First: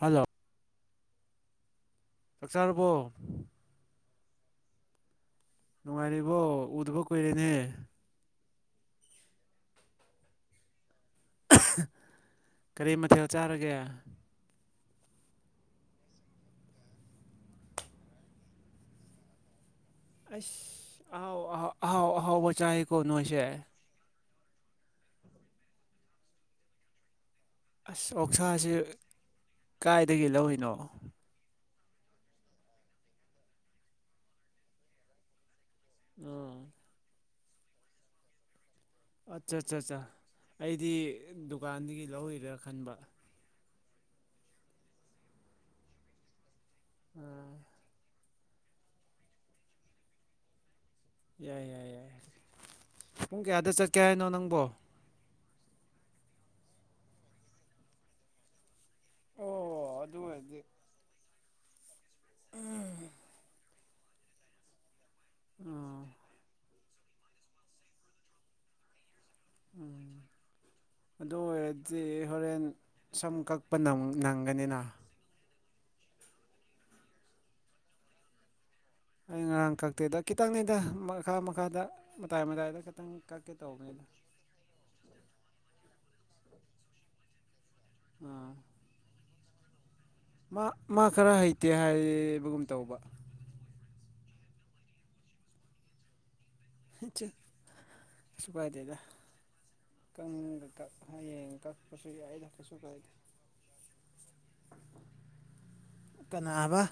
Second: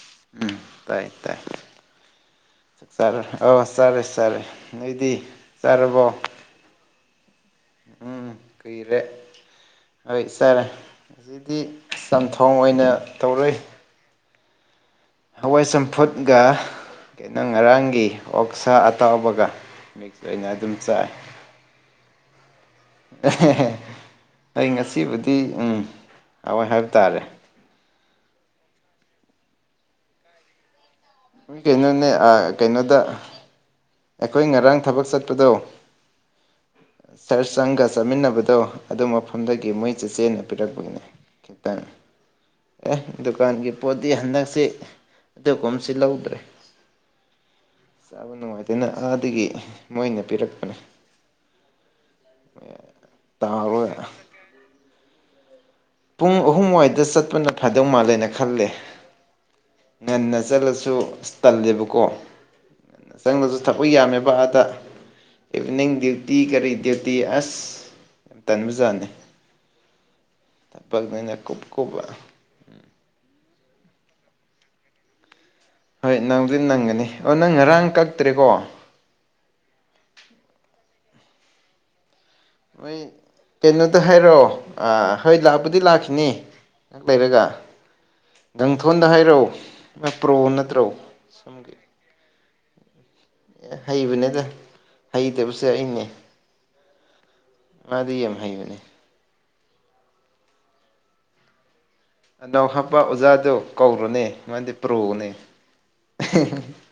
hello ꯎꯝ ꯇꯥꯏ ꯇꯥꯏꯔ ꯆꯥꯔꯕꯣ ꯑ ꯆꯔꯦ ꯆꯔꯦ ꯅꯣꯏꯗꯤ ꯆꯥꯔꯕꯣ ꯅꯨꯡꯉꯥꯏꯔꯤꯕꯣ ꯎꯗꯕ ꯀꯨꯏꯔꯦꯅꯦ ꯎꯝ ꯀꯨꯏꯔꯦ ꯍꯣꯏ ꯁꯥꯔꯦ ꯑꯁꯤꯗꯤ ꯆꯝꯊꯣꯡ ꯑꯣꯏꯅ ꯀꯔꯤ ꯃꯊꯦꯜ ꯇꯧꯔꯨꯏ ꯆꯥꯔꯒꯦ ꯍꯋꯥꯏ ꯆꯝꯐꯨꯠꯒ ꯀꯩꯅꯣ ꯉꯔꯥꯡꯒꯤ ꯑꯣꯛꯁꯥ ꯑꯇꯥꯎꯕꯒ ꯃꯤꯁꯅ ꯑꯗꯨꯝ ꯆ ꯑꯩꯁ ꯑꯍꯥꯎ ꯑꯍꯥꯎ ꯑꯍꯥꯎ ꯑꯍꯥꯎꯕ ꯆꯥꯏꯀꯣ ꯅꯣꯏꯁꯦ ꯑꯩ ꯉꯁꯤꯕꯨꯗꯤ ꯎꯝ ꯍꯋꯥꯏ ꯍꯥꯏꯕ ꯇꯥꯔꯦ ꯑꯁ ꯑꯣꯛꯁꯥꯁ ꯀꯥꯏꯗꯒꯤ ꯂꯧꯔꯤꯅꯣ ꯀꯩꯅꯣꯅꯦ ꯀꯩꯅꯣꯗ ꯑꯩꯈꯣꯏ ꯉꯔꯥꯡ ꯊꯕꯛ ꯆꯠꯄꯗꯣ ꯎꯝ ꯁꯔ ꯆꯪꯒ ꯆꯠꯃꯤꯟꯅꯕꯗꯣ ꯑꯗꯨ ꯑꯠꯆꯥ ꯃꯐꯝꯗꯒꯤ ꯆꯥ ꯃꯣꯏ ꯆꯥ ꯆꯦꯆꯦꯟꯅ ꯄꯤꯔꯛꯄꯒꯤꯅꯦ ꯑꯩꯗꯤ ꯈꯤꯇꯪ ꯗꯨꯀꯥꯟꯗꯒꯤ ꯂꯧꯔꯤꯔꯥ ꯈꯟꯕ ꯑꯦ ꯗꯨꯀꯥꯟꯒꯤ ꯄꯣꯠꯇꯤ ꯍꯟꯗꯛꯁꯤ ꯑꯗꯨꯒ ꯀꯨꯝꯁꯤ ꯂꯧꯗ꯭ꯔꯦ ꯑ ꯆꯥꯕ ꯅꯨꯡꯉꯥꯏꯇꯅ ꯑꯥꯗꯒꯤ ꯃꯣꯏꯅ ꯄꯤꯔꯛꯄꯅꯦ ꯌꯥꯏ ꯌꯥꯏ ꯌꯥꯏ ꯄꯨꯡ ꯀꯌꯥꯗ ꯆꯠꯀꯦ ꯇꯥꯎꯔꯒ ꯍꯥꯏꯅꯣ ꯅꯪꯕꯣ ꯄꯨꯡ ꯑꯍꯨꯝꯋꯥꯏꯗ ꯆꯠꯄꯅ ꯐꯗꯧ ꯃꯥꯜꯂꯦꯅ ꯈꯂꯦ ꯑꯣ ꯑꯗꯨ ꯉꯟꯅ ꯑꯣꯏꯔꯗꯤ ꯆꯠꯂꯁꯨ ꯇꯜꯂꯦꯕꯀꯣ ꯆꯪꯂꯪꯂꯁꯨ ꯊꯛꯄ ꯌꯥꯝꯃꯦꯕ ꯑꯥꯗ ꯏꯚꯤꯅꯤꯡ ꯑꯣ ꯗ꯭ꯌꯨꯇꯤ ꯀꯔꯤ ꯗ꯭ꯌꯨꯇꯤ ꯑꯁ ꯌꯥꯝ ꯇꯟꯕꯖꯥꯠꯅꯤ ꯎꯝ ꯑꯗꯨ ꯊꯕꯛꯅꯤꯅ ꯀꯨꯞ ꯀꯨꯞꯕ ꯑꯣꯏꯔꯗꯤ ꯍꯣꯔꯦꯟ ꯁꯝꯈꯛ ꯅꯪꯒꯅꯤꯅ ꯍꯣꯏ ꯅꯪꯕꯨꯗꯤ ꯅꯪꯒꯅꯤ ꯑꯣ ꯅꯪ ꯉꯔꯥꯡ ꯀꯛꯇ꯭ꯔꯦꯀꯣ ꯑꯩ ꯉꯔꯥꯡ ꯀꯛꯇꯦꯗ ꯈꯤꯇꯪꯅꯤꯗ ꯃꯈꯥ ꯃꯈꯥꯗ ꯃꯇꯥꯏ ꯃꯇꯥꯏꯗ ꯍꯣꯏ ꯈꯤꯇꯪ ꯀꯛꯀꯦ ꯀꯩꯅꯣꯗ ꯇꯧꯕꯅꯤꯗ ꯍꯥꯏꯔꯛꯑꯣ ꯑ ꯍꯣꯏ ꯂꯥꯛꯄꯗꯤ ꯂꯥꯛꯀꯦ ꯐꯅꯤ ꯉꯥꯛ ꯂꯩꯔꯒ ꯑꯥ ꯒꯪꯊꯣꯟꯗ ꯍꯥꯏꯔꯛꯎ ꯃꯥ ꯄ꯭ꯔꯣ ꯅꯠꯇ꯭ꯔꯣ ꯃꯥ ꯈꯔ ꯍꯩꯇꯦ ꯁꯣꯝꯒꯤ ꯍꯥꯏꯕꯒꯨꯝ ꯇꯧꯕ ꯍꯩꯕꯅꯤꯗ ꯍꯩꯇꯕꯁꯦ ꯑꯩꯅꯦ ꯍꯩꯆꯦ ꯑꯗꯤꯌꯦꯦꯝ ꯍꯥꯏꯩꯕꯅꯦ ꯀꯀ ꯍꯌꯦꯡ ꯀ ꯑꯅꯧ ꯍꯥꯞꯄ ꯑꯣꯖꯥꯗꯨ ꯀꯧꯔꯨꯅꯦ ꯃꯥꯗꯤ ꯄꯨ꯭ꯔꯨꯅꯦ ꯀꯅ ꯑꯕ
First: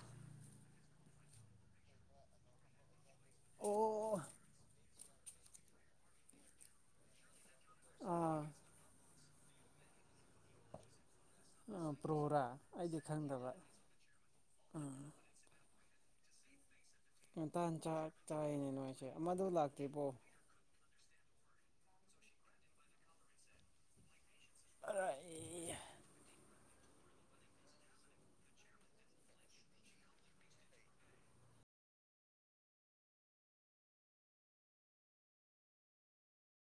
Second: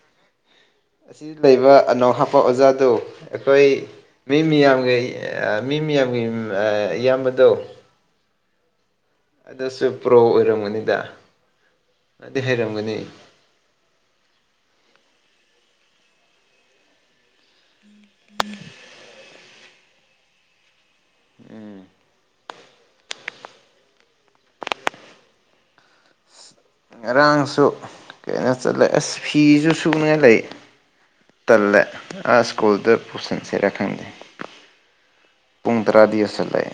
ꯑꯁꯤ ꯂꯩꯕ ꯑꯅꯧ ꯍꯥꯞꯄ ꯑꯣꯖꯥꯗꯨ ꯑꯩꯈꯣꯏ ꯑꯣ ꯃꯤ ꯃꯤꯌꯥꯝꯒꯤ ꯃꯤ ꯃꯌꯥꯝꯒꯤ ꯏꯌꯥꯝꯕꯗꯣ ꯑꯥ ꯑꯗꯁꯨ ꯄ꯭ꯔꯣ ꯑꯣꯏꯔꯝꯉꯅꯤꯗ ꯑꯥ ꯄ꯭ꯔꯣꯔꯥ ꯑꯩꯗꯤ ꯈꯪꯗꯕ ꯑꯥ ꯉꯟꯇꯥꯅ ꯆꯥꯛ ꯆꯥꯏꯅꯦ ꯅꯣꯏꯁꯦ ꯑꯃꯗꯨ ꯂꯥꯛꯇ꯭ꯔꯤꯕꯣ ꯎꯝ [unintelligible] ꯉꯔꯥꯡꯁꯨ ꯀꯩꯅꯣ ꯆꯠꯂꯦ ꯑꯁ ꯐꯤꯁꯨ ꯁꯨꯅꯤꯡꯉꯥꯏ ꯂꯩ ꯇꯜꯂꯦ ꯑꯥ ꯁ꯭ꯀꯨꯜꯗ ꯄꯨꯁꯤꯟꯁꯤꯔ ꯈꯪꯗꯦ ꯄꯨꯡ ꯇꯔꯥꯗꯤ ꯌꯁꯜꯂꯑꯦ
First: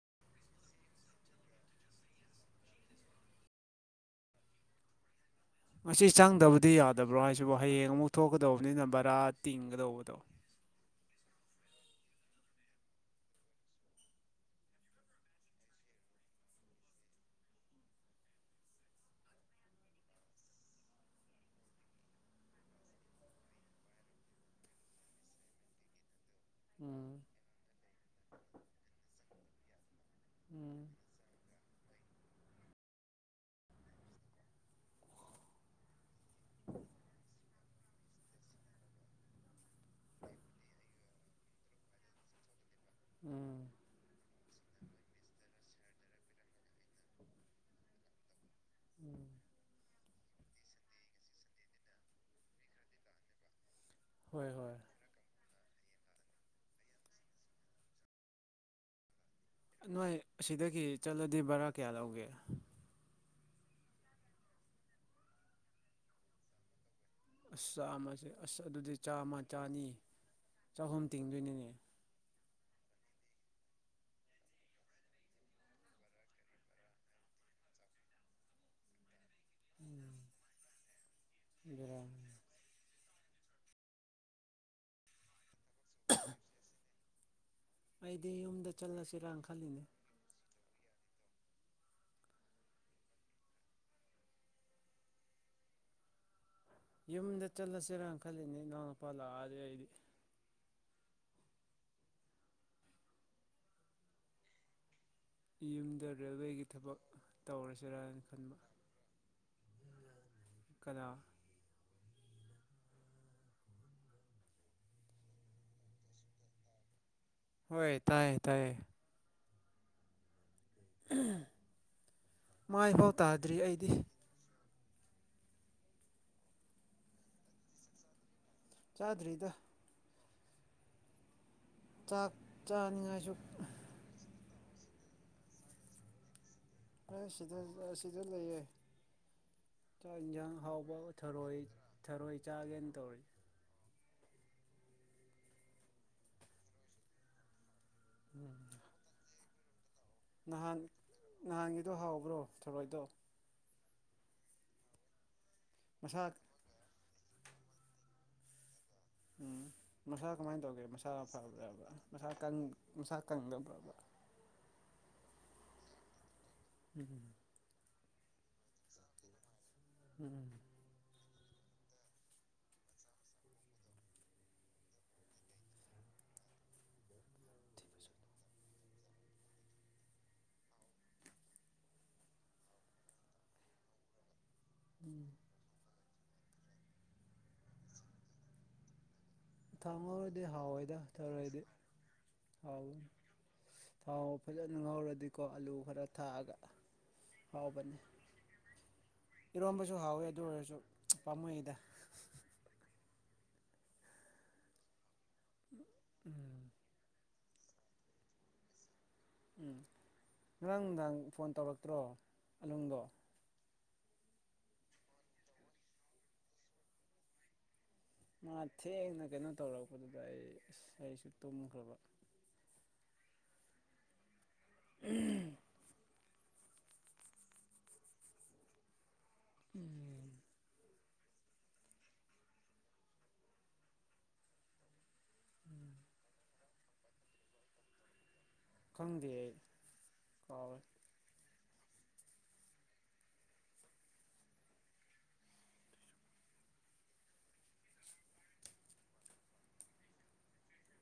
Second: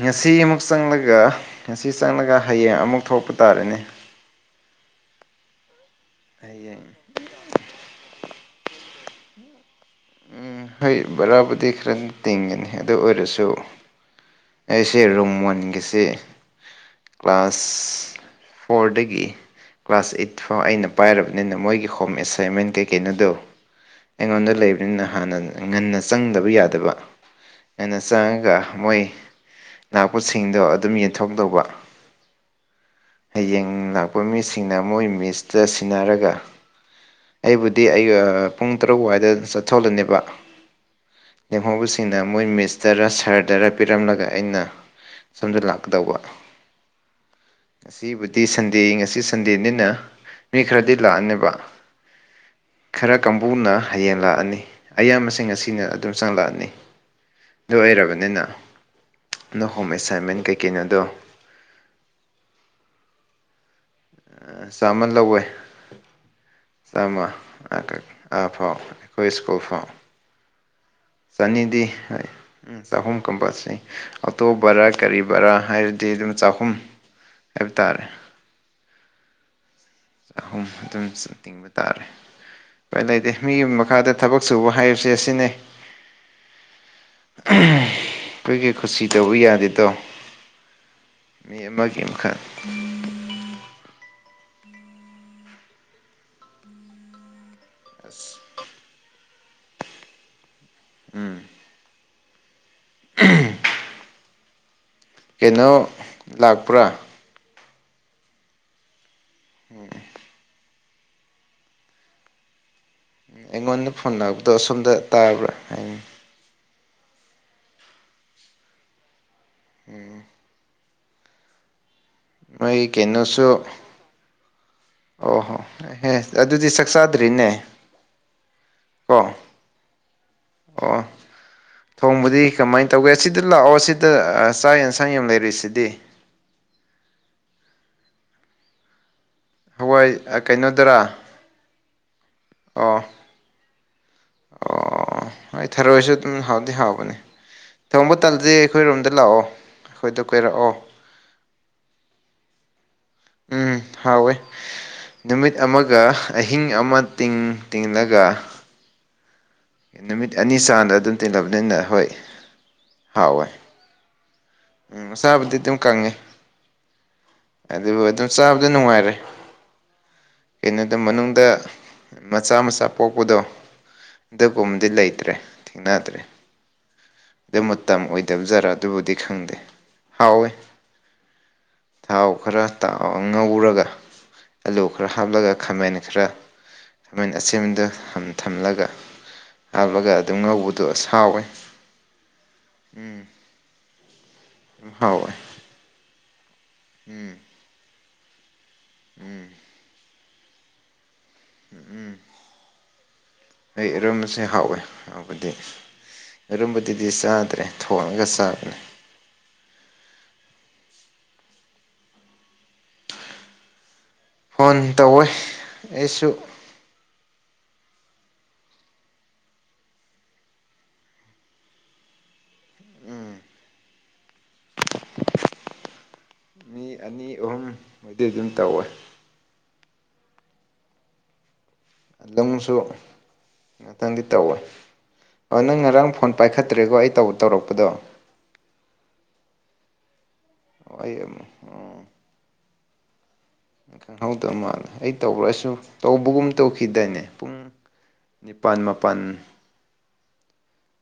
ꯉꯁꯤ ꯑꯃꯨꯛ ꯆꯪꯂꯒ ꯉꯁꯤ ꯆꯪꯂꯒ ꯍꯌꯦꯡ ꯑꯃꯨꯛ ꯊꯣꯛꯄ ꯇꯥꯔꯅꯤ [inaudible] ꯉꯁꯤ ꯆꯪꯗꯕꯗꯤ ꯌꯥꯗꯕ꯭ꯔꯣ ꯍꯥꯏꯁꯤꯕꯨ ꯍꯌꯦꯡ ꯑꯃꯨꯛ ꯊꯣꯛꯀꯗꯧꯕꯅꯤꯅ ꯕꯔꯥ ꯇꯤꯡ ꯒꯗꯧꯕꯗꯣ ꯎꯝ ꯍꯣꯏ ꯕꯔꯥꯕꯨꯗꯤ ꯈꯔ ꯇꯤꯡꯒꯅꯤ ꯑꯗꯨ ꯑꯣꯏꯔꯁꯨ ꯑꯩꯁꯦ ꯔꯨꯝ ꯋꯥꯟꯒꯤꯁꯤ ꯀ꯭ꯂꯥꯁ ꯐꯣꯔꯇꯒꯤ ꯀ꯭ꯂꯥꯁ ꯑꯩꯠ ꯐꯥꯎ ꯑꯩꯅ ꯄꯥꯏꯔꯕꯅꯤꯅ ꯃꯣꯏꯒꯤ ꯍꯣꯝ ꯑꯦꯁꯥꯏꯟꯃꯦꯟ ꯀꯩꯀꯩꯅꯣꯗꯣ ꯑꯩꯉꯣꯟ ꯂꯩ ꯑꯗꯨꯅ ꯍꯥꯟꯅ ꯉꯟꯅ ꯆꯪꯗꯕ ꯌꯥꯗꯕ ꯎꯝ ꯉꯟꯅ ꯆꯪꯉꯒ ꯃꯣꯏ ꯅꯥꯛꯄꯁꯤꯡꯗꯣ ꯎꯝ ꯑꯗꯨꯝ ꯌꯦꯟꯊꯣꯛꯀꯗꯧꯕ ꯍꯌꯦꯡ ꯂꯥꯛꯄ ꯃꯤꯁꯤꯡꯅ ꯃꯣꯏ ꯃꯤꯁꯇ ꯁꯤꯟꯅꯔꯒ ꯑꯩꯕꯨꯗꯤ ꯑꯩꯒ ꯄꯨꯡ ꯇꯔꯨꯛ ꯑꯗꯨꯏꯗ ꯆꯠ ꯆꯊꯣꯛꯂꯅꯤꯕ ꯂꯦꯝꯍꯧꯕꯁꯤꯡꯅ ꯃꯣꯏ ꯃꯤꯁꯇꯔ ꯎꯝ ꯁꯍꯔꯗꯔ ꯄꯤꯔꯝꯂꯒ ꯑꯩꯅ ꯁꯣꯝꯗ ꯂꯥꯛꯀꯗꯧꯕ ꯉꯁꯤꯕꯨꯗꯤ ꯁꯟꯗꯦ ꯉꯁꯤ ꯁꯟꯗꯦꯅꯤꯅ ꯃꯤ ꯈꯔꯗꯤ ꯂꯥꯛꯑꯅꯦꯕ ꯈꯔ ꯀꯥꯡꯕꯨꯅ ꯍꯌꯦꯡ ꯍꯣꯏ ꯂꯥꯛꯑꯅꯤ ꯍꯣꯏ ꯑꯌꯥꯝꯕꯁꯤꯡ ꯉꯥꯁꯤ ꯑꯩꯅ ꯑꯗꯨꯝ ꯆꯪꯂꯪꯂꯛꯑꯅꯤ ꯑꯗꯨ ꯑꯣꯏꯔꯕꯅꯤꯅ ꯑꯗꯣ ꯍꯣꯝ ꯅꯥꯏ ꯑꯦꯁꯥꯏꯟꯃꯦꯟ ꯑꯁꯤꯗꯒꯤ ꯀꯩꯀꯩꯅꯣꯗꯣ ꯆꯠꯂꯗꯤ ꯚꯔꯥ ꯀꯌꯥ ꯂꯧꯒꯦ ꯆꯥꯃꯟ ꯂꯧꯋꯦ ꯆꯝꯃ ꯑꯁ ꯆꯥꯝꯃꯁꯦ ꯑꯥ ꯑꯁ ꯐꯥꯎ ꯑꯗꯨꯗꯤ ꯑꯩꯈꯣꯏ ꯆꯥꯝꯃ ꯁ꯭ꯀꯨꯜ ꯆꯥꯅꯤ ꯐꯥꯎ ꯆꯍꯨꯝ ꯇꯤꯡꯗꯣꯏꯅꯤꯅꯦ ꯆꯅꯤꯗꯤ ꯍꯥꯏ ꯎ ꯆꯍꯨꯝ ꯀꯝꯄꯜꯁꯅꯤ ꯑꯇꯣꯞ ꯕꯔꯥ ꯀꯔꯤ ꯕꯔꯥ ꯍꯥꯏꯔꯗꯤ ꯑꯗꯨꯝ ꯆꯍꯨꯝ ꯍꯥꯏꯕ ꯇꯥꯔꯦ ꯆꯍꯨꯝ ꯑꯗꯨꯝ ꯇꯤꯡꯕ ꯕꯦꯔꯥ ꯇꯥꯔꯦ ꯀꯩꯥꯏ ꯂꯩꯇꯦ ꯃꯤꯒꯤ ꯃꯈꯥꯗ ꯊꯕꯛ ꯁꯨꯕ ꯍꯥꯏꯕꯁꯦ ꯑꯁꯤꯅꯤ ꯑꯩꯗꯤ ꯑꯩꯈꯣꯏꯒꯤ ꯌꯨꯝꯗ ꯈꯨꯠꯁꯤ ꯇꯧꯕ ꯆꯠꯂꯁꯤꯔꯥꯅ ꯈꯜꯂꯤꯅꯦ ꯌꯥꯗꯦꯗꯣ ꯃꯤ ꯑꯃꯥꯒꯤ ꯃꯈꯥ ꯌꯨꯝꯗ ꯆꯠꯂꯁꯤꯔꯅ ꯑꯁ ꯈꯜꯂꯤꯅꯦ ꯅꯅꯥꯎꯅꯄꯥ ꯂꯥꯛꯑꯗꯤ ꯑꯩꯗꯤ ꯎꯝ [unintelligible] ꯀꯩꯅꯣ ꯌꯨꯝꯗ ꯔꯦꯜꯋꯦꯒꯤ ꯂꯥꯛꯄ꯭ꯔꯥ ꯊꯕꯛ ꯇꯧꯔꯁꯤꯔꯥꯅ ꯈꯟꯕ ꯎꯝ ꯀꯅꯥ ꯎꯝ ꯑꯩꯉꯣꯟꯗ ꯐꯣꯟ ꯂꯥꯛꯄꯗꯣ ꯑꯁꯣꯝꯗ ꯇꯥꯕ꯭ꯔꯥ ꯍꯥꯏꯅꯤ ꯍꯣꯏ ꯇꯥꯏꯌꯦ ꯇꯥꯏꯌꯦ ꯎꯝ ꯃꯥꯏꯐꯥꯎ ꯇꯥꯗ꯭ꯔꯤ ꯀꯩꯅꯣꯁꯨ ꯑꯩꯗꯤ ꯑꯣ ꯍꯣꯍꯣ ꯑꯗꯨꯗꯤ ꯆꯥꯛ ꯆꯥꯗ꯭ꯔꯤꯅꯦ ꯀꯣ ꯆꯥꯗ꯭ꯔꯤꯗ ꯑꯣ ꯆꯥꯛ ꯊꯣꯡꯕꯨꯗꯤ ꯀꯃꯥꯏꯅ ꯇꯧꯒꯦ ꯆꯥꯅꯤꯡꯉꯥꯏꯁꯨ ꯁꯤꯗ ꯂꯥꯛꯑꯣ ꯁꯤꯗ ꯆꯆꯥꯥꯛ ꯌꯦꯟꯁꯥꯡ ꯌꯥꯝ ꯂꯩꯔꯤꯁꯤꯗꯤ ꯁꯤꯗ ꯑꯁꯤꯗ ꯂꯩꯌꯦ ꯍꯋꯥꯏ ꯆꯥꯛ ꯌꯦꯟꯁꯥꯡ ꯍꯥꯎꯕ ꯀꯩꯅꯣꯗꯔꯥ ꯊꯔꯣꯏ ꯊꯔꯣꯏ ꯆꯥꯒꯦꯅ ꯑꯣ ꯇꯧꯔꯤ ꯑꯣ ꯑꯩ ꯊꯥꯔꯣꯏꯁꯨ ꯑꯗꯨꯝ ꯍꯥꯎꯗꯤ ꯍꯥꯎꯕꯅꯤ ꯊꯣꯡꯕ ꯇꯜꯁꯦ ꯑꯩꯈꯣꯏ ꯔꯣꯝꯗ ꯂꯥꯛꯑꯣ ꯑꯩꯈꯣꯏꯗ ꯀꯣꯏꯔꯛꯑꯣ ꯅꯍꯥꯟ ꯅꯍꯥꯟꯒꯤꯗꯣ ꯍꯥꯎꯕ꯭ꯔꯣ ꯊꯣꯔꯣꯏꯗꯣ ꯎꯝ ꯍꯥꯎꯋꯦ ꯅꯨꯃꯤꯠ ꯑꯃꯒ ꯃꯁꯥ ꯑꯍꯤꯡ ꯑꯃ ꯇꯤꯡ ꯇꯤꯡꯡꯂꯒ ꯎꯝ ꯃꯁꯥ ꯑꯅꯤ ꯀꯃꯥꯏꯅ ꯇꯧꯒꯦ ꯆꯥꯡꯗ ꯃꯁꯥ ꯑꯗꯨꯝ ꯇꯤꯜꯂꯕꯅꯤꯅ ꯐꯕ꯭ꯔꯕ ꯍꯣꯏ ꯃꯁꯥ ꯃꯁꯥ ꯀꯪꯗꯕ꯭ꯔꯕ ꯆꯥꯕꯨꯗꯤ ꯑꯗꯨꯝ ꯀꯪꯉꯦ ꯎꯝ ꯑꯗꯨꯕꯨ ꯑꯗꯨꯝ ꯆꯥꯕꯗ ꯅꯨꯡꯉꯥꯏꯔꯦ ꯎꯝ ꯀꯩꯅꯣꯗ ꯃꯅꯨꯡꯗ ꯃꯆꯥ ꯃꯆꯥ ꯄꯣꯛꯄꯗꯣ ꯑꯗꯨꯒꯨꯝꯕꯗꯤ ꯂꯩꯇ꯭ꯔꯦ ꯊꯦꯡꯅꯗ꯭ꯔꯦ ꯑꯗꯨ ꯃꯇꯝ ꯃꯇꯝ ꯑꯣꯏꯗꯕ ꯖꯥꯔ ꯑꯗꯨꯕꯨꯗꯤ ꯈꯪꯗꯦ ꯍꯥꯎꯋꯦ ꯊꯥꯎ ꯈꯔ ꯉꯧꯔꯒ ꯑꯂꯨ ꯈꯔ ꯎꯝ ꯍꯥꯞꯂꯒ ꯈꯥꯃꯦꯟ ꯈꯔ ꯈꯥꯃꯦꯟ ꯑꯁꯦꯝꯕꯗꯨ ꯊꯝꯂꯒ ꯊꯥꯎ ꯍꯥꯞꯂꯒ ꯑꯗꯨꯝ ꯉꯧꯕꯗꯣ ꯁꯥꯎꯋꯦ ꯑꯥꯎ ꯍ ꯐ ꯑꯗꯨꯝ ꯍꯥꯎꯋꯦ ꯂꯍꯧꯔꯗꯤꯀꯣ ꯑꯂꯨ ꯈꯔ ꯊꯥꯛꯑꯒ ꯎꯝ ꯍꯥꯎꯕꯅꯤ ꯎꯝ ꯏꯔꯣꯟꯝꯕꯁꯨ ꯍꯥꯎꯋꯤ ꯑꯗꯨ ꯑꯣꯏꯔꯁꯨ ꯄꯥꯝꯃꯨꯗ ꯎꯝ ꯑꯩ ꯑꯔꯨꯝꯕꯁꯦ ꯍꯥꯎꯋꯦ ꯍꯥꯏꯥꯎꯕꯗꯤ ꯎꯝ ꯑꯔꯨꯝꯕꯗꯨꯗꯤ ꯆꯥ ꯐꯠꯇ꯭ꯔꯦ ꯊꯣꯡꯉꯒ ꯆꯥꯕꯅꯦ ꯎꯝ ꯉꯔꯥꯡ ꯅꯨꯡꯗꯥꯡ ꯐꯣꯟ ꯇꯧꯔꯛꯇ꯭ꯔꯣ ꯑꯂꯨꯡꯗꯣ ꯐꯣꯟ ꯇꯧꯋꯦ ꯑꯩꯁꯨ ꯃꯥ ꯊꯦꯡꯅ ꯀꯩꯅꯣ ꯇꯧꯔꯛꯄꯗꯨꯗ ꯑꯩ ꯑꯁ ꯑꯩꯁꯨ ꯇꯨꯝꯈ꯭ꯔꯕ ꯎꯝ ꯎꯝ ꯃꯤ ꯑꯅꯤ ꯑꯍꯨꯝ ꯃꯣꯏꯗꯤ ꯑꯗꯨꯝ ꯇꯧꯋꯦ ꯑꯗꯨꯪꯁꯨ ꯉꯥꯛꯇꯪꯗꯤ ꯇꯧꯋꯦ ꯑꯣ ꯅꯪ ꯉꯔꯥꯡ ꯐꯣꯟ ꯄꯥꯏꯈꯠꯇ꯭ꯔꯦꯀꯣ ꯑꯩ ꯇꯧꯔꯛꯄꯗꯣ ꯈꯪꯗꯦ ꯀꯥꯎꯔꯦ ꯑ ꯑꯝ ꯈꯪꯍꯧꯗꯧ ꯃꯥꯜꯂꯦ ꯑꯩ ꯇꯧꯔꯁꯨ ꯇꯧꯕꯒꯨꯝ ꯇꯧꯈꯤꯗꯏꯅꯦ ꯄꯨꯡ ꯅꯤꯄꯥꯜ ꯃꯥꯄꯜ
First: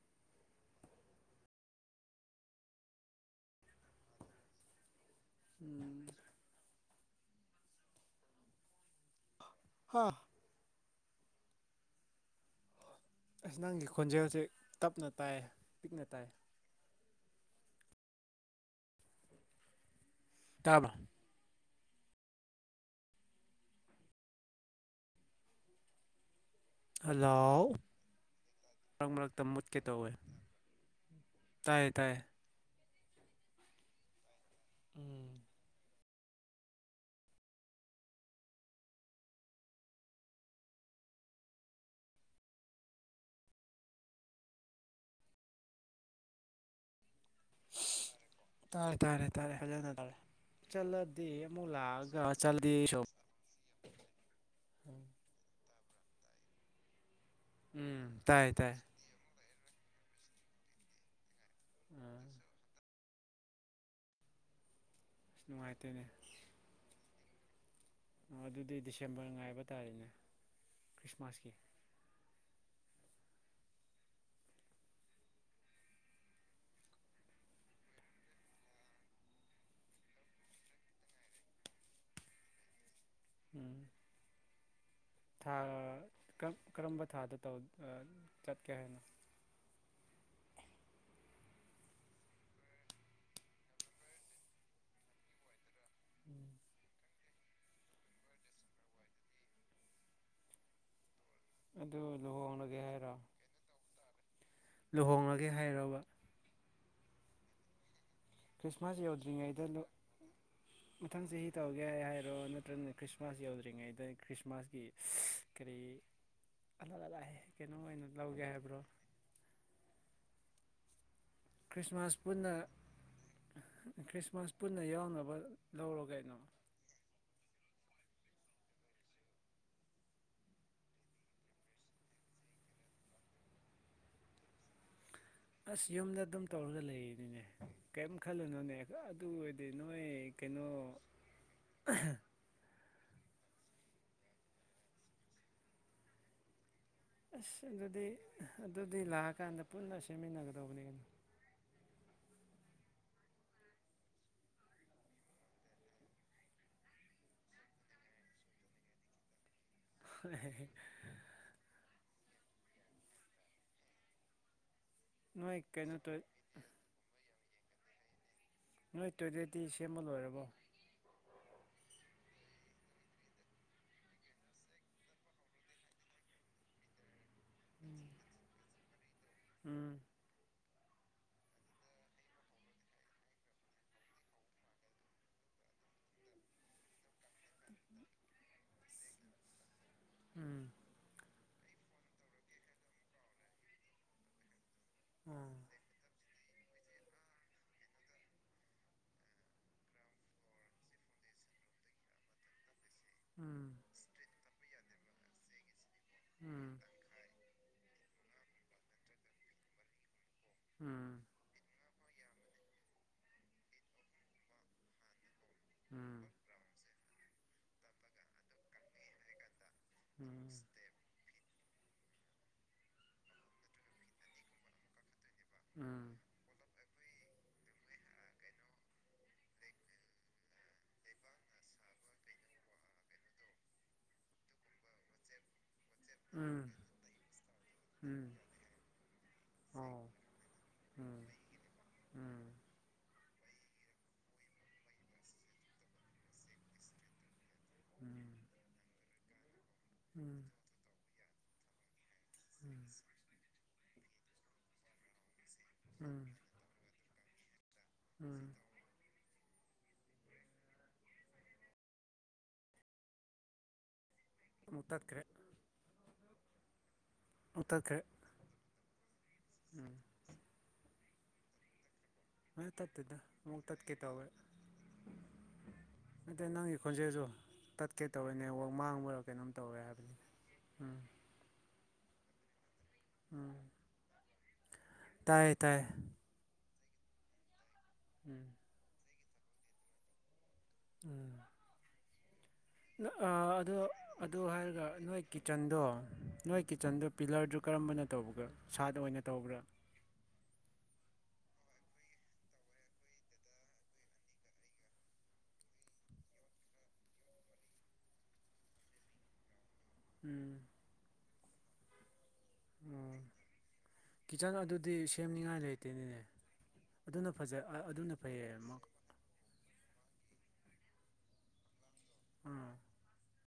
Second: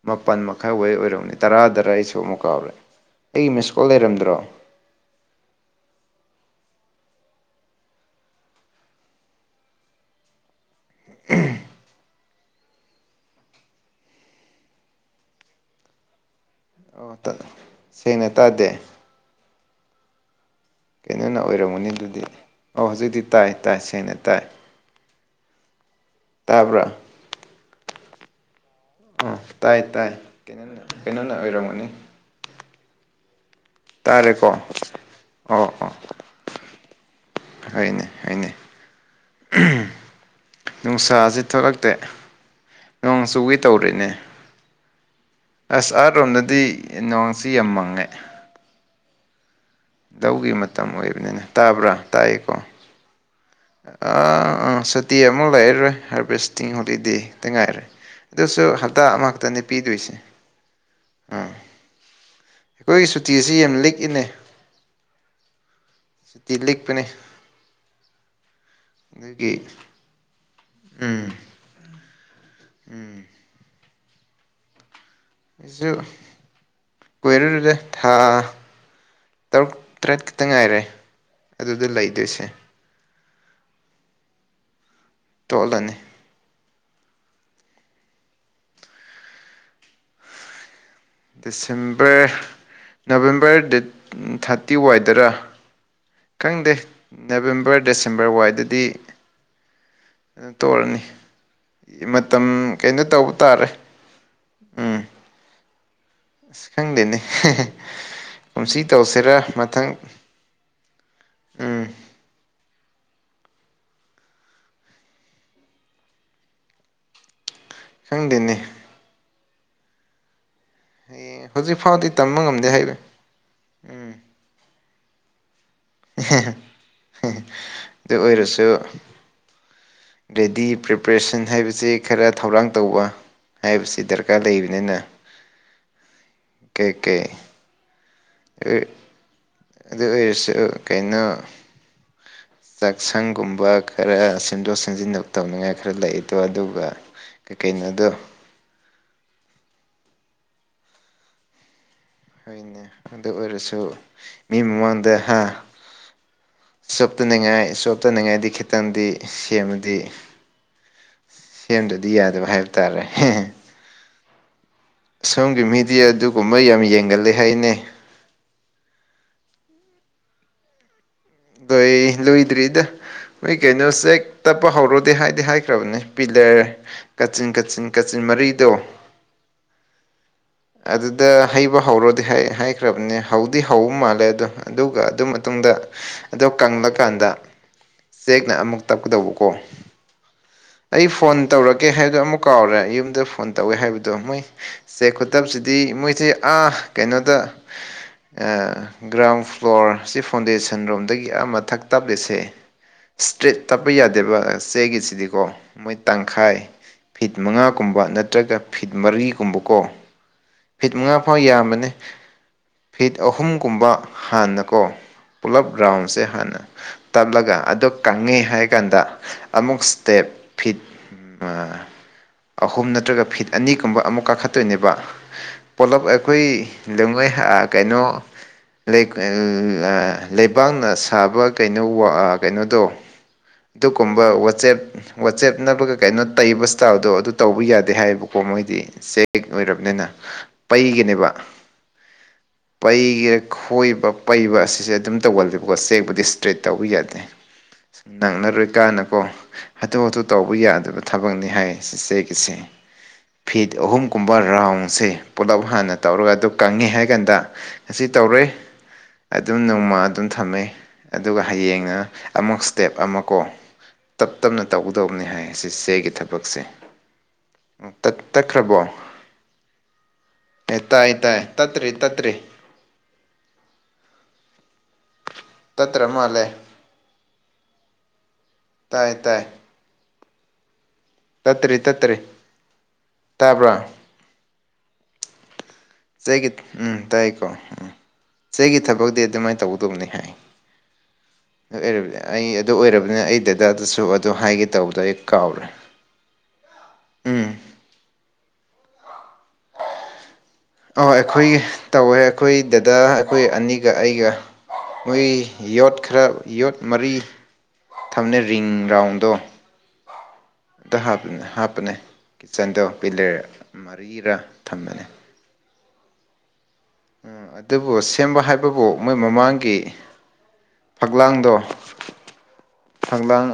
ꯃꯥꯄꯜ ꯃꯈꯥꯏ ꯍꯩ ꯑꯣꯏꯔꯝꯅꯦ ꯇꯔꯥꯗꯔ ꯑꯩꯁꯨ ꯑꯃꯨꯛ ꯀꯥꯎꯔꯦ ꯑꯩꯒꯤ ꯃꯤꯁ ꯀꯣꯜ ꯂꯩꯔꯝꯗ꯭ꯔꯣ ꯎꯝ ꯍꯥ ꯎ ꯑꯁ ꯅꯪꯒꯤ ꯈꯣꯟꯖꯦꯜꯁꯦ ꯇꯞꯅ ꯇꯥꯏ ꯄꯤꯛꯅ ꯇꯥꯏ ꯑꯣ ꯁꯦꯡꯅ ꯇꯥꯗꯦ ꯇꯥꯕ꯭ꯔꯣ ꯀꯩꯅꯣꯅ ꯑꯣꯏꯔꯝꯃꯅꯤ ꯑꯗꯨꯗꯤ ꯑꯣ ꯍꯧꯖꯤꯛꯇꯤ ꯇꯥꯏ ꯇꯥꯏ ꯁꯦꯡꯅ ꯇꯥꯏ ꯇꯥꯕ꯭ꯔꯥ ꯍꯜꯂꯣ ꯃꯔꯛ ꯑ ꯃꯔꯛꯇ ꯃꯨꯠꯀꯦ ꯇꯥꯏ ꯇꯥꯏ ꯇꯧꯋꯦ ꯀ ꯀꯩꯅꯣꯅ ꯑꯣꯏꯔꯝꯒꯅꯤ ꯇꯥꯏꯌꯦ ꯇꯥꯏꯌꯦ ꯇꯥꯔꯦꯀꯣ ꯎꯝ ꯑꯣ ꯑꯣ ꯍꯅꯦ ꯍꯅꯦ ꯅꯨꯡꯁꯥꯥꯁ ꯊꯣꯛꯂꯛꯇꯦ ꯅꯣꯡ ꯆꯨꯋꯒꯤ ꯇꯧꯔꯤꯅꯦ ꯑꯁ ꯑꯥꯠ ꯔꯣꯝꯗꯗꯤ ꯅꯨꯡꯋꯥꯡꯁꯤ ꯌꯥꯝ ꯃꯪꯉꯦ ꯇꯥꯔꯦ ꯇꯥꯔꯦ ꯇꯥꯔꯦ ꯐꯖꯅ ꯇꯥꯔꯦ ꯂꯧꯒꯤ ꯃꯇꯝ ꯆꯠꯂꯗꯤ ꯑꯣꯏꯕꯅꯤꯅ ꯑꯃꯨꯛ ꯂꯥꯛꯑꯒ ꯆꯠꯗꯤ ꯑ ꯑꯥ ꯁꯇꯤ ꯑꯃ ꯂꯩꯔꯔꯣꯏ ꯍꯥꯔꯚꯦꯁꯇꯤꯡ ꯍꯣꯂꯤꯗꯦ ꯇꯤꯡ ꯉꯥꯏꯔꯦ ꯎꯝ ꯇꯥꯏ ꯑꯗꯨꯁꯨ ꯇꯥꯏ ꯍꯞꯇꯥ ꯑꯃꯈꯛꯇꯅꯦ ꯄꯤꯗꯣꯏꯁꯦ ꯑꯥ ꯎꯝ ꯑꯩꯈꯣꯏꯒꯤ ꯁꯨꯇꯤ ꯑꯁꯤ ꯌꯥꯝ ꯂꯤꯛꯏꯅꯦ ꯑꯁ ꯅꯨꯡꯉꯥꯏꯇꯦꯅꯦ ꯁꯨꯇꯤ ꯂꯤꯛꯄꯅꯦ ꯑꯗꯨꯗꯤ ꯗꯤꯁꯦꯝꯕꯔ ꯑꯗꯨꯒꯤ ꯉꯥꯏꯕ ꯇꯥꯔꯦꯅꯦ ꯎꯝ ꯈ꯭ꯔꯤꯁꯃꯥꯁꯀꯤ ꯎꯝ ꯑꯩꯁꯨ ꯀꯣꯏꯔꯨꯔꯨꯔꯦ ꯊꯥ ꯇꯔꯨꯛ ꯇꯔꯦꯠ ꯈꯛꯇ ꯉꯥꯏꯔꯦ ꯑꯗꯨꯗ ꯂꯩꯗꯣꯏꯁꯦ ꯎꯝ ꯊꯥ ꯇꯣꯜꯂꯅꯤ ꯀꯔꯝ ꯀꯔꯝꯕ ꯊꯥꯗ ꯇꯧ ꯆꯠꯀꯦ ꯍꯥꯏꯅꯣ ꯗꯤꯁꯦꯝꯕꯔ ꯅꯕꯦꯝꯕꯔ ꯗꯦꯠ ꯊꯥꯔꯇꯤ ꯋꯥꯏꯗꯔꯥ ꯈꯪꯗꯦ ꯅꯕꯦꯝꯕꯔ ꯗꯤꯁꯦꯝꯕꯔ ꯋꯥꯏꯗꯗꯤ ꯇꯣꯛꯔꯅꯤ ꯑꯗꯨ ꯂꯨꯍꯣꯡꯂꯒꯦ ꯍꯥꯏꯔꯣ ꯇꯥꯔꯦ ꯂꯨꯍꯣꯡꯂꯒꯦ ꯍꯥꯏꯔꯔꯕ ꯁ ꯈꯪꯗꯦꯅꯦ ꯀꯨꯝꯁꯤ ꯈ꯭ꯔꯤꯁꯃꯥꯁ ꯇꯧꯁꯤꯔꯥ ꯌꯧꯗ꯭ꯔꯤꯉꯩꯗ ꯃꯊꯪ ꯃꯊꯪ ꯆꯍꯤ ꯎꯝ ꯇꯧꯔꯒꯦ ꯍꯥꯏ ꯍꯥꯏꯔꯣ ꯅꯠꯇ꯭ꯔꯅꯦ ꯈ꯭ꯔꯤꯁꯃꯥꯁ ꯌꯧꯗ꯭ꯔꯤꯉꯩꯗ ꯈ꯭ꯔꯤꯁꯃꯥꯁꯀꯤ ꯀꯔꯤ ꯑꯂꯛ ꯑꯂꯥꯛꯑ ꯀꯩꯅꯣ ꯑꯣꯏꯅ ꯂꯧꯒꯦ ꯈꯪꯗꯦꯅꯦ ꯍꯥꯏꯕ꯭ꯔꯣ ꯍꯌꯦꯡ ꯍꯧꯖꯤꯛ ꯐꯥꯎꯗꯤ ꯈ꯭ꯔꯤꯁꯃꯥꯁ ꯇꯝꯕ ꯄꯨꯟꯅ ꯉꯝꯗꯦ ꯍꯥꯏꯕ ꯎꯝ ꯈ꯭ꯔꯤꯁꯃꯥꯁ ꯄꯨꯟꯅ ꯌꯥꯎꯅꯕ ꯂꯧꯔꯣ ꯀꯩꯅꯣ ꯑꯗꯨ ꯑꯣꯏꯔꯁꯨ ꯔꯦꯗꯤ ꯄ꯭ꯔꯤꯄꯔꯦꯁꯟ ꯍꯥꯏꯕꯕꯁꯤ ꯈꯔ ꯊꯧꯔꯥꯡ ꯇꯧꯕ ꯍꯥꯏꯕꯁꯤ ꯗꯔꯀꯥꯔ ꯂꯩꯕꯅꯤꯅ ꯑꯁ ꯌꯨꯝꯗ ꯑꯗꯨꯝ ꯇꯧꯔꯒ ꯀꯩꯀꯩ ꯂꯩꯔꯤꯅꯤꯅꯦ ꯀꯔꯤ ꯈꯜꯂꯨꯅꯨꯅꯦ ꯑꯗꯨ ꯑꯣꯏꯔꯗꯤ ꯑꯗꯨ ꯅꯣꯏ ꯑꯣꯏꯔꯁꯨ ꯀꯩꯅꯣ ꯀꯩꯅꯣ ꯆꯥꯛꯁꯪꯒꯨꯝꯕ ꯈꯔ ꯁꯦꯝꯗꯣꯛ ꯁꯦꯝꯖꯤꯟ ꯇꯧꯅꯤꯡꯉꯥꯏ ꯈꯔ ꯂꯩꯗꯣ ꯑꯗꯨꯒ ꯀꯩ ꯑꯁ ꯑꯗꯨꯗꯤ ꯀꯩꯅꯣꯗꯣ ꯑꯗꯨꯗꯤ ꯂꯥꯛꯑꯀꯥꯟꯗ ꯄꯨꯟꯅ ꯁꯦꯝꯃꯤꯟꯅꯒꯗꯥ ꯂꯧꯕꯅꯤ ꯍꯅꯦ ꯑꯗꯨ ꯑꯣꯏꯔꯁꯨ ꯃꯤ ꯃꯃꯥꯡꯗ ꯍꯥ ꯆꯣꯞꯇꯅꯤꯡꯉꯥꯏ ꯆꯣꯞꯇꯅꯤꯡꯉꯥꯏꯗꯤ ꯈꯤꯇꯪꯗꯤ ꯁꯦꯝꯃꯒꯦ ꯗꯤ ꯀꯩꯅꯣ ꯁꯦꯝꯗꯗꯤ ꯌꯥꯗꯕ ꯍꯥꯏꯕ ꯇꯥꯔꯦ ꯅꯣꯏ ꯁꯣꯝꯒꯤ ꯃꯤꯗꯤ ꯀꯩꯅꯣ ꯇꯣꯏ ꯑꯗꯨꯒꯨꯝꯕ ꯌꯥꯝ ꯌꯦꯡꯒꯜꯂ ꯍꯥꯏꯅꯦ ꯅꯣꯏ ꯇꯣꯏꯗꯦꯠꯇꯤ ꯁꯦꯝꯃꯜ ꯑꯣꯏꯣꯏꯔꯕꯣ ꯂꯣꯏ ꯂꯨꯏꯗ꯭ꯔꯤꯗ ꯅꯣꯏ ꯀꯩꯅꯣ ꯆꯦꯛ ꯇꯞꯄ ꯍꯧꯔꯣꯗꯤꯦ ꯍꯥꯏꯗꯤ ꯍꯥꯏꯈ꯭ꯔꯕꯅꯦ ꯄꯤꯂ ꯀꯥꯆꯤꯟ ꯀꯥꯆꯤꯟ ꯀꯥꯆꯤꯟ ꯃꯔꯤꯗꯣ ꯎꯝ ꯑꯗꯨꯗ ꯍꯩꯕ ꯍꯧꯔꯣꯗꯤ ꯍꯥꯏꯈ꯭ꯔꯕꯅꯦ ꯍꯧꯗꯤ ꯍꯧꯕ ꯃꯥꯜꯂꯦ ꯑꯗꯣ ꯑꯗꯨꯒ ꯑꯗꯨꯝ ꯃꯇꯨꯡ ꯑꯗꯣ ꯀꯪꯂꯀꯥꯟꯗ ꯆꯦꯛꯅ ꯑꯃꯨꯛ ꯇꯞꯀꯗꯧꯕꯀꯣ ꯎꯝ ꯑꯩ ꯐꯣꯟ ꯇꯧꯔꯒꯦ ꯍꯥꯏꯗꯣ ꯑꯃꯨꯛ ꯀꯥꯎꯔꯦ ꯌꯨꯝꯗ ꯐꯣꯟ ꯇꯧꯋꯦ ꯍꯥꯏꯕꯗꯣ ꯃꯣꯏ ꯆꯦ ꯈꯨꯠ ꯎꯝ ꯇꯕꯁꯤꯗꯤ ꯃꯣꯏꯁꯦ ꯑꯥ ꯀꯩꯅꯣꯗ ꯒ꯭ꯔꯥꯎꯟ ꯐ꯭ꯂꯣꯔꯁꯤ ꯐꯥꯎꯟꯗꯦꯁꯟ ꯔꯣꯝꯗꯒꯤ ꯑꯃꯊꯛ ꯇꯞꯂꯤꯁꯦ ꯏꯁꯇ꯭ꯔꯦꯠ ꯇꯞꯄ ꯌꯥꯗꯦꯕ ꯆꯦꯒꯤꯁꯤꯗꯤꯀꯣ ꯃꯣꯏ ꯎꯝ ꯇꯪꯈꯥꯏ ꯐꯤꯠ ꯃꯉꯥ ꯀꯨꯝꯕ ꯅꯠꯇ꯭ꯔꯒ ꯐꯤꯠ ꯃꯔꯤꯒꯨꯝꯕꯀꯣ ꯎꯝ ꯐꯤꯠ ꯎꯝ ꯃꯉꯥ ꯐꯥꯎ ꯌꯥꯝꯕꯅꯦ ꯐꯤꯠ ꯑꯍꯨꯝꯒꯨꯝꯕ ꯍꯥꯟꯅꯀꯣ ꯄꯨꯂꯞ ꯔꯒ꯭ꯔꯥꯎꯟꯁꯦ ꯎꯝ ꯍꯥꯟꯅ ꯇꯞꯂꯒ ꯑ ꯀꯪꯉꯦ ꯍꯥꯏ ꯀꯥꯟꯗ ꯑꯃꯨꯛ ꯁ꯭ꯇꯦꯞ ꯑꯃꯨꯛ ꯐꯤꯠ ꯑꯍꯨꯝ ꯅꯠꯇ꯭ꯔꯒ ꯐꯤꯠ ꯑꯅꯤꯒꯨꯝꯕ ꯑꯃꯨꯛ ꯀꯥꯈꯠꯇꯣꯏꯅꯦꯕ ꯄꯣꯂꯞ ꯑꯩꯈꯣꯏ ꯑꯗꯨ ꯃꯣꯏ ꯀꯩꯅꯣ ꯂꯩꯕꯥꯛꯅ ꯁꯥꯕ ꯀꯩꯅꯣ ꯀꯩꯅꯣꯗꯣ ꯑꯗꯨꯒꯨꯝꯕ ꯋꯥꯆꯦꯞ ꯋꯥꯆꯦꯞꯅꯕꯒ ꯀꯩꯅꯣ ꯇꯩꯕ ꯁ꯭ꯇꯥꯞꯗꯣ ꯑꯗꯨ ꯇꯧꯕ ꯌꯥꯗꯦ ꯍꯥꯏꯌꯦꯕꯀꯣ ꯃꯣꯏꯗꯤ ꯆꯦꯛ ꯑꯣꯏꯔꯕꯅꯤꯅ ꯄꯩꯒꯅꯦꯕ ꯄꯩꯒ ꯀꯔ ꯈꯣꯏꯕ ꯄꯩꯕ ꯑꯁꯤꯁꯦ ꯑꯗꯨꯝ ꯇꯧꯒꯜꯂꯦꯕꯀꯣ ꯆꯦꯛꯕꯨꯗꯤ ꯏꯁꯇ꯭ꯔꯦꯠ ꯇꯧꯕ ꯌꯥꯗꯦ ꯅꯪꯅꯔꯣꯏ ꯀꯥꯟꯅꯀꯣ ꯍꯥꯊꯨ ꯍꯥꯊꯨ ꯇꯧꯕ ꯌꯥꯗꯕ ꯊꯕꯛꯅꯤ ꯍꯥꯏ ꯆꯆꯦꯒꯤꯁꯦ ꯐꯤꯠ ꯑꯍꯨꯝ ꯀꯨꯝꯕ ꯔꯥꯎꯟꯁꯦ ꯄꯨꯂꯞ ꯍꯥꯟꯅ ꯇꯧꯔꯒ ꯑꯗꯨ ꯀꯪꯉꯦ ꯍꯥꯏ ꯀꯥꯟꯗ ꯑꯁꯤ ꯇꯧꯔꯦ ꯑꯗꯨꯝ ꯅꯣꯡꯃ ꯑꯗꯨꯝ ꯊꯝꯃꯦ ꯑꯗꯨꯒ ꯍꯌꯦꯡꯅ ꯑꯃꯨꯛ ꯏꯁꯇꯦꯞ ꯑꯃ ꯀꯣ ꯇꯞ ꯇꯞꯅ ꯇꯠꯈ꯭ꯔꯦ ꯇꯧꯒꯗꯕꯅꯤ ꯍꯥꯏ ꯁꯤ ꯆꯦꯒꯤ ꯊꯕꯛꯁꯦ ꯑꯃꯨꯛ ꯇꯠꯈ꯭ꯔꯦ ꯇꯛꯈ꯭ꯔꯕꯣ ꯎꯝ ꯍ ꯇꯥꯏ ꯇ ꯇꯠꯇꯔꯤ ꯇ ꯃ ꯇꯠꯇꯗ ꯃꯛ ꯇ ꯀꯦ ꯇꯕꯦ [unintelligible] ꯑꯗ ꯃꯥꯜꯂꯦ ꯅꯪꯒꯤ ꯈꯣꯟꯖꯦꯜꯁꯨ ꯇꯠꯀꯦ ꯇꯧꯔꯦꯅꯦ ꯋꯥꯛ ꯇꯥꯏ ꯃꯥꯡꯕꯨꯔꯣ ꯇꯥꯏ ꯀꯩꯅꯣꯝ ꯇꯧꯋꯦ ꯍꯥꯏꯕꯅꯤ ꯎꯝ ꯇꯠꯇ꯭ꯔꯤ ꯇꯠꯇ꯭ꯔꯤ ꯎꯝ ꯇꯥꯕ꯭ꯔꯥ ꯇꯥꯏꯌꯦ ꯇꯥꯏꯌꯦ ꯆꯩꯒꯤ ꯎꯝ ꯇꯥꯏꯀꯣ ꯎꯝ ꯎꯝ ꯆꯩꯒꯤ ꯊꯕꯛꯇꯤ ꯑꯗꯨꯃꯥꯏꯅ ꯇꯧꯒꯗꯧꯕꯅꯤ ꯍꯥꯏ ꯎꯝ ꯑꯦꯔꯕ ꯑꯗꯨ ꯍꯥꯏꯒꯦ ꯍꯥꯏꯔꯒ ꯇꯧꯕꯗꯣ ꯑꯩ ꯅꯣꯏ ꯀꯥꯎꯔꯦ ꯀꯤꯠꯆꯟꯗꯣ ꯅꯣꯏ ꯀꯤꯠꯆꯟꯗꯣ ꯄ ꯎꯝ ꯂꯔꯗꯨ ꯀꯔꯝꯕꯅ ꯇꯧꯕꯒ ꯁꯥꯠ ꯑꯣꯏꯅ ꯇꯧꯕ꯭ꯔꯥ ꯑꯣ ꯑꯩꯈꯣꯏꯒꯤ ꯇꯧꯋꯦ ꯑꯩꯈꯣꯏ ꯗꯗꯥ ꯑꯩꯈꯣꯏ ꯑꯅꯤꯒ ꯑꯩꯒ ꯃꯣꯏ ꯌꯣꯠꯈꯔ ꯌꯣꯠ ꯃꯔꯤ ꯊꯝꯅꯦ ꯔꯤꯡ ꯔꯥꯎꯟꯗꯣ ꯎꯝ ꯑꯝꯇ ꯍꯥꯞꯄꯅꯦ ꯍꯥꯞꯄꯅꯦ ꯀꯤꯠꯆꯟꯗꯣ ꯎꯝ ꯄꯤꯂꯔ ꯃꯔꯤꯔ ꯊꯝꯕꯅꯦ ꯇꯅꯤꯅꯦ ꯑꯗꯨꯕꯨ ꯁꯦꯝꯕ ꯍꯥꯏꯕꯕꯨ ꯃꯣꯏ ꯃꯃꯥꯡꯒꯤ ꯐꯛꯂꯥꯡꯗꯣ ꯑꯥ ꯐꯛꯂꯥꯡ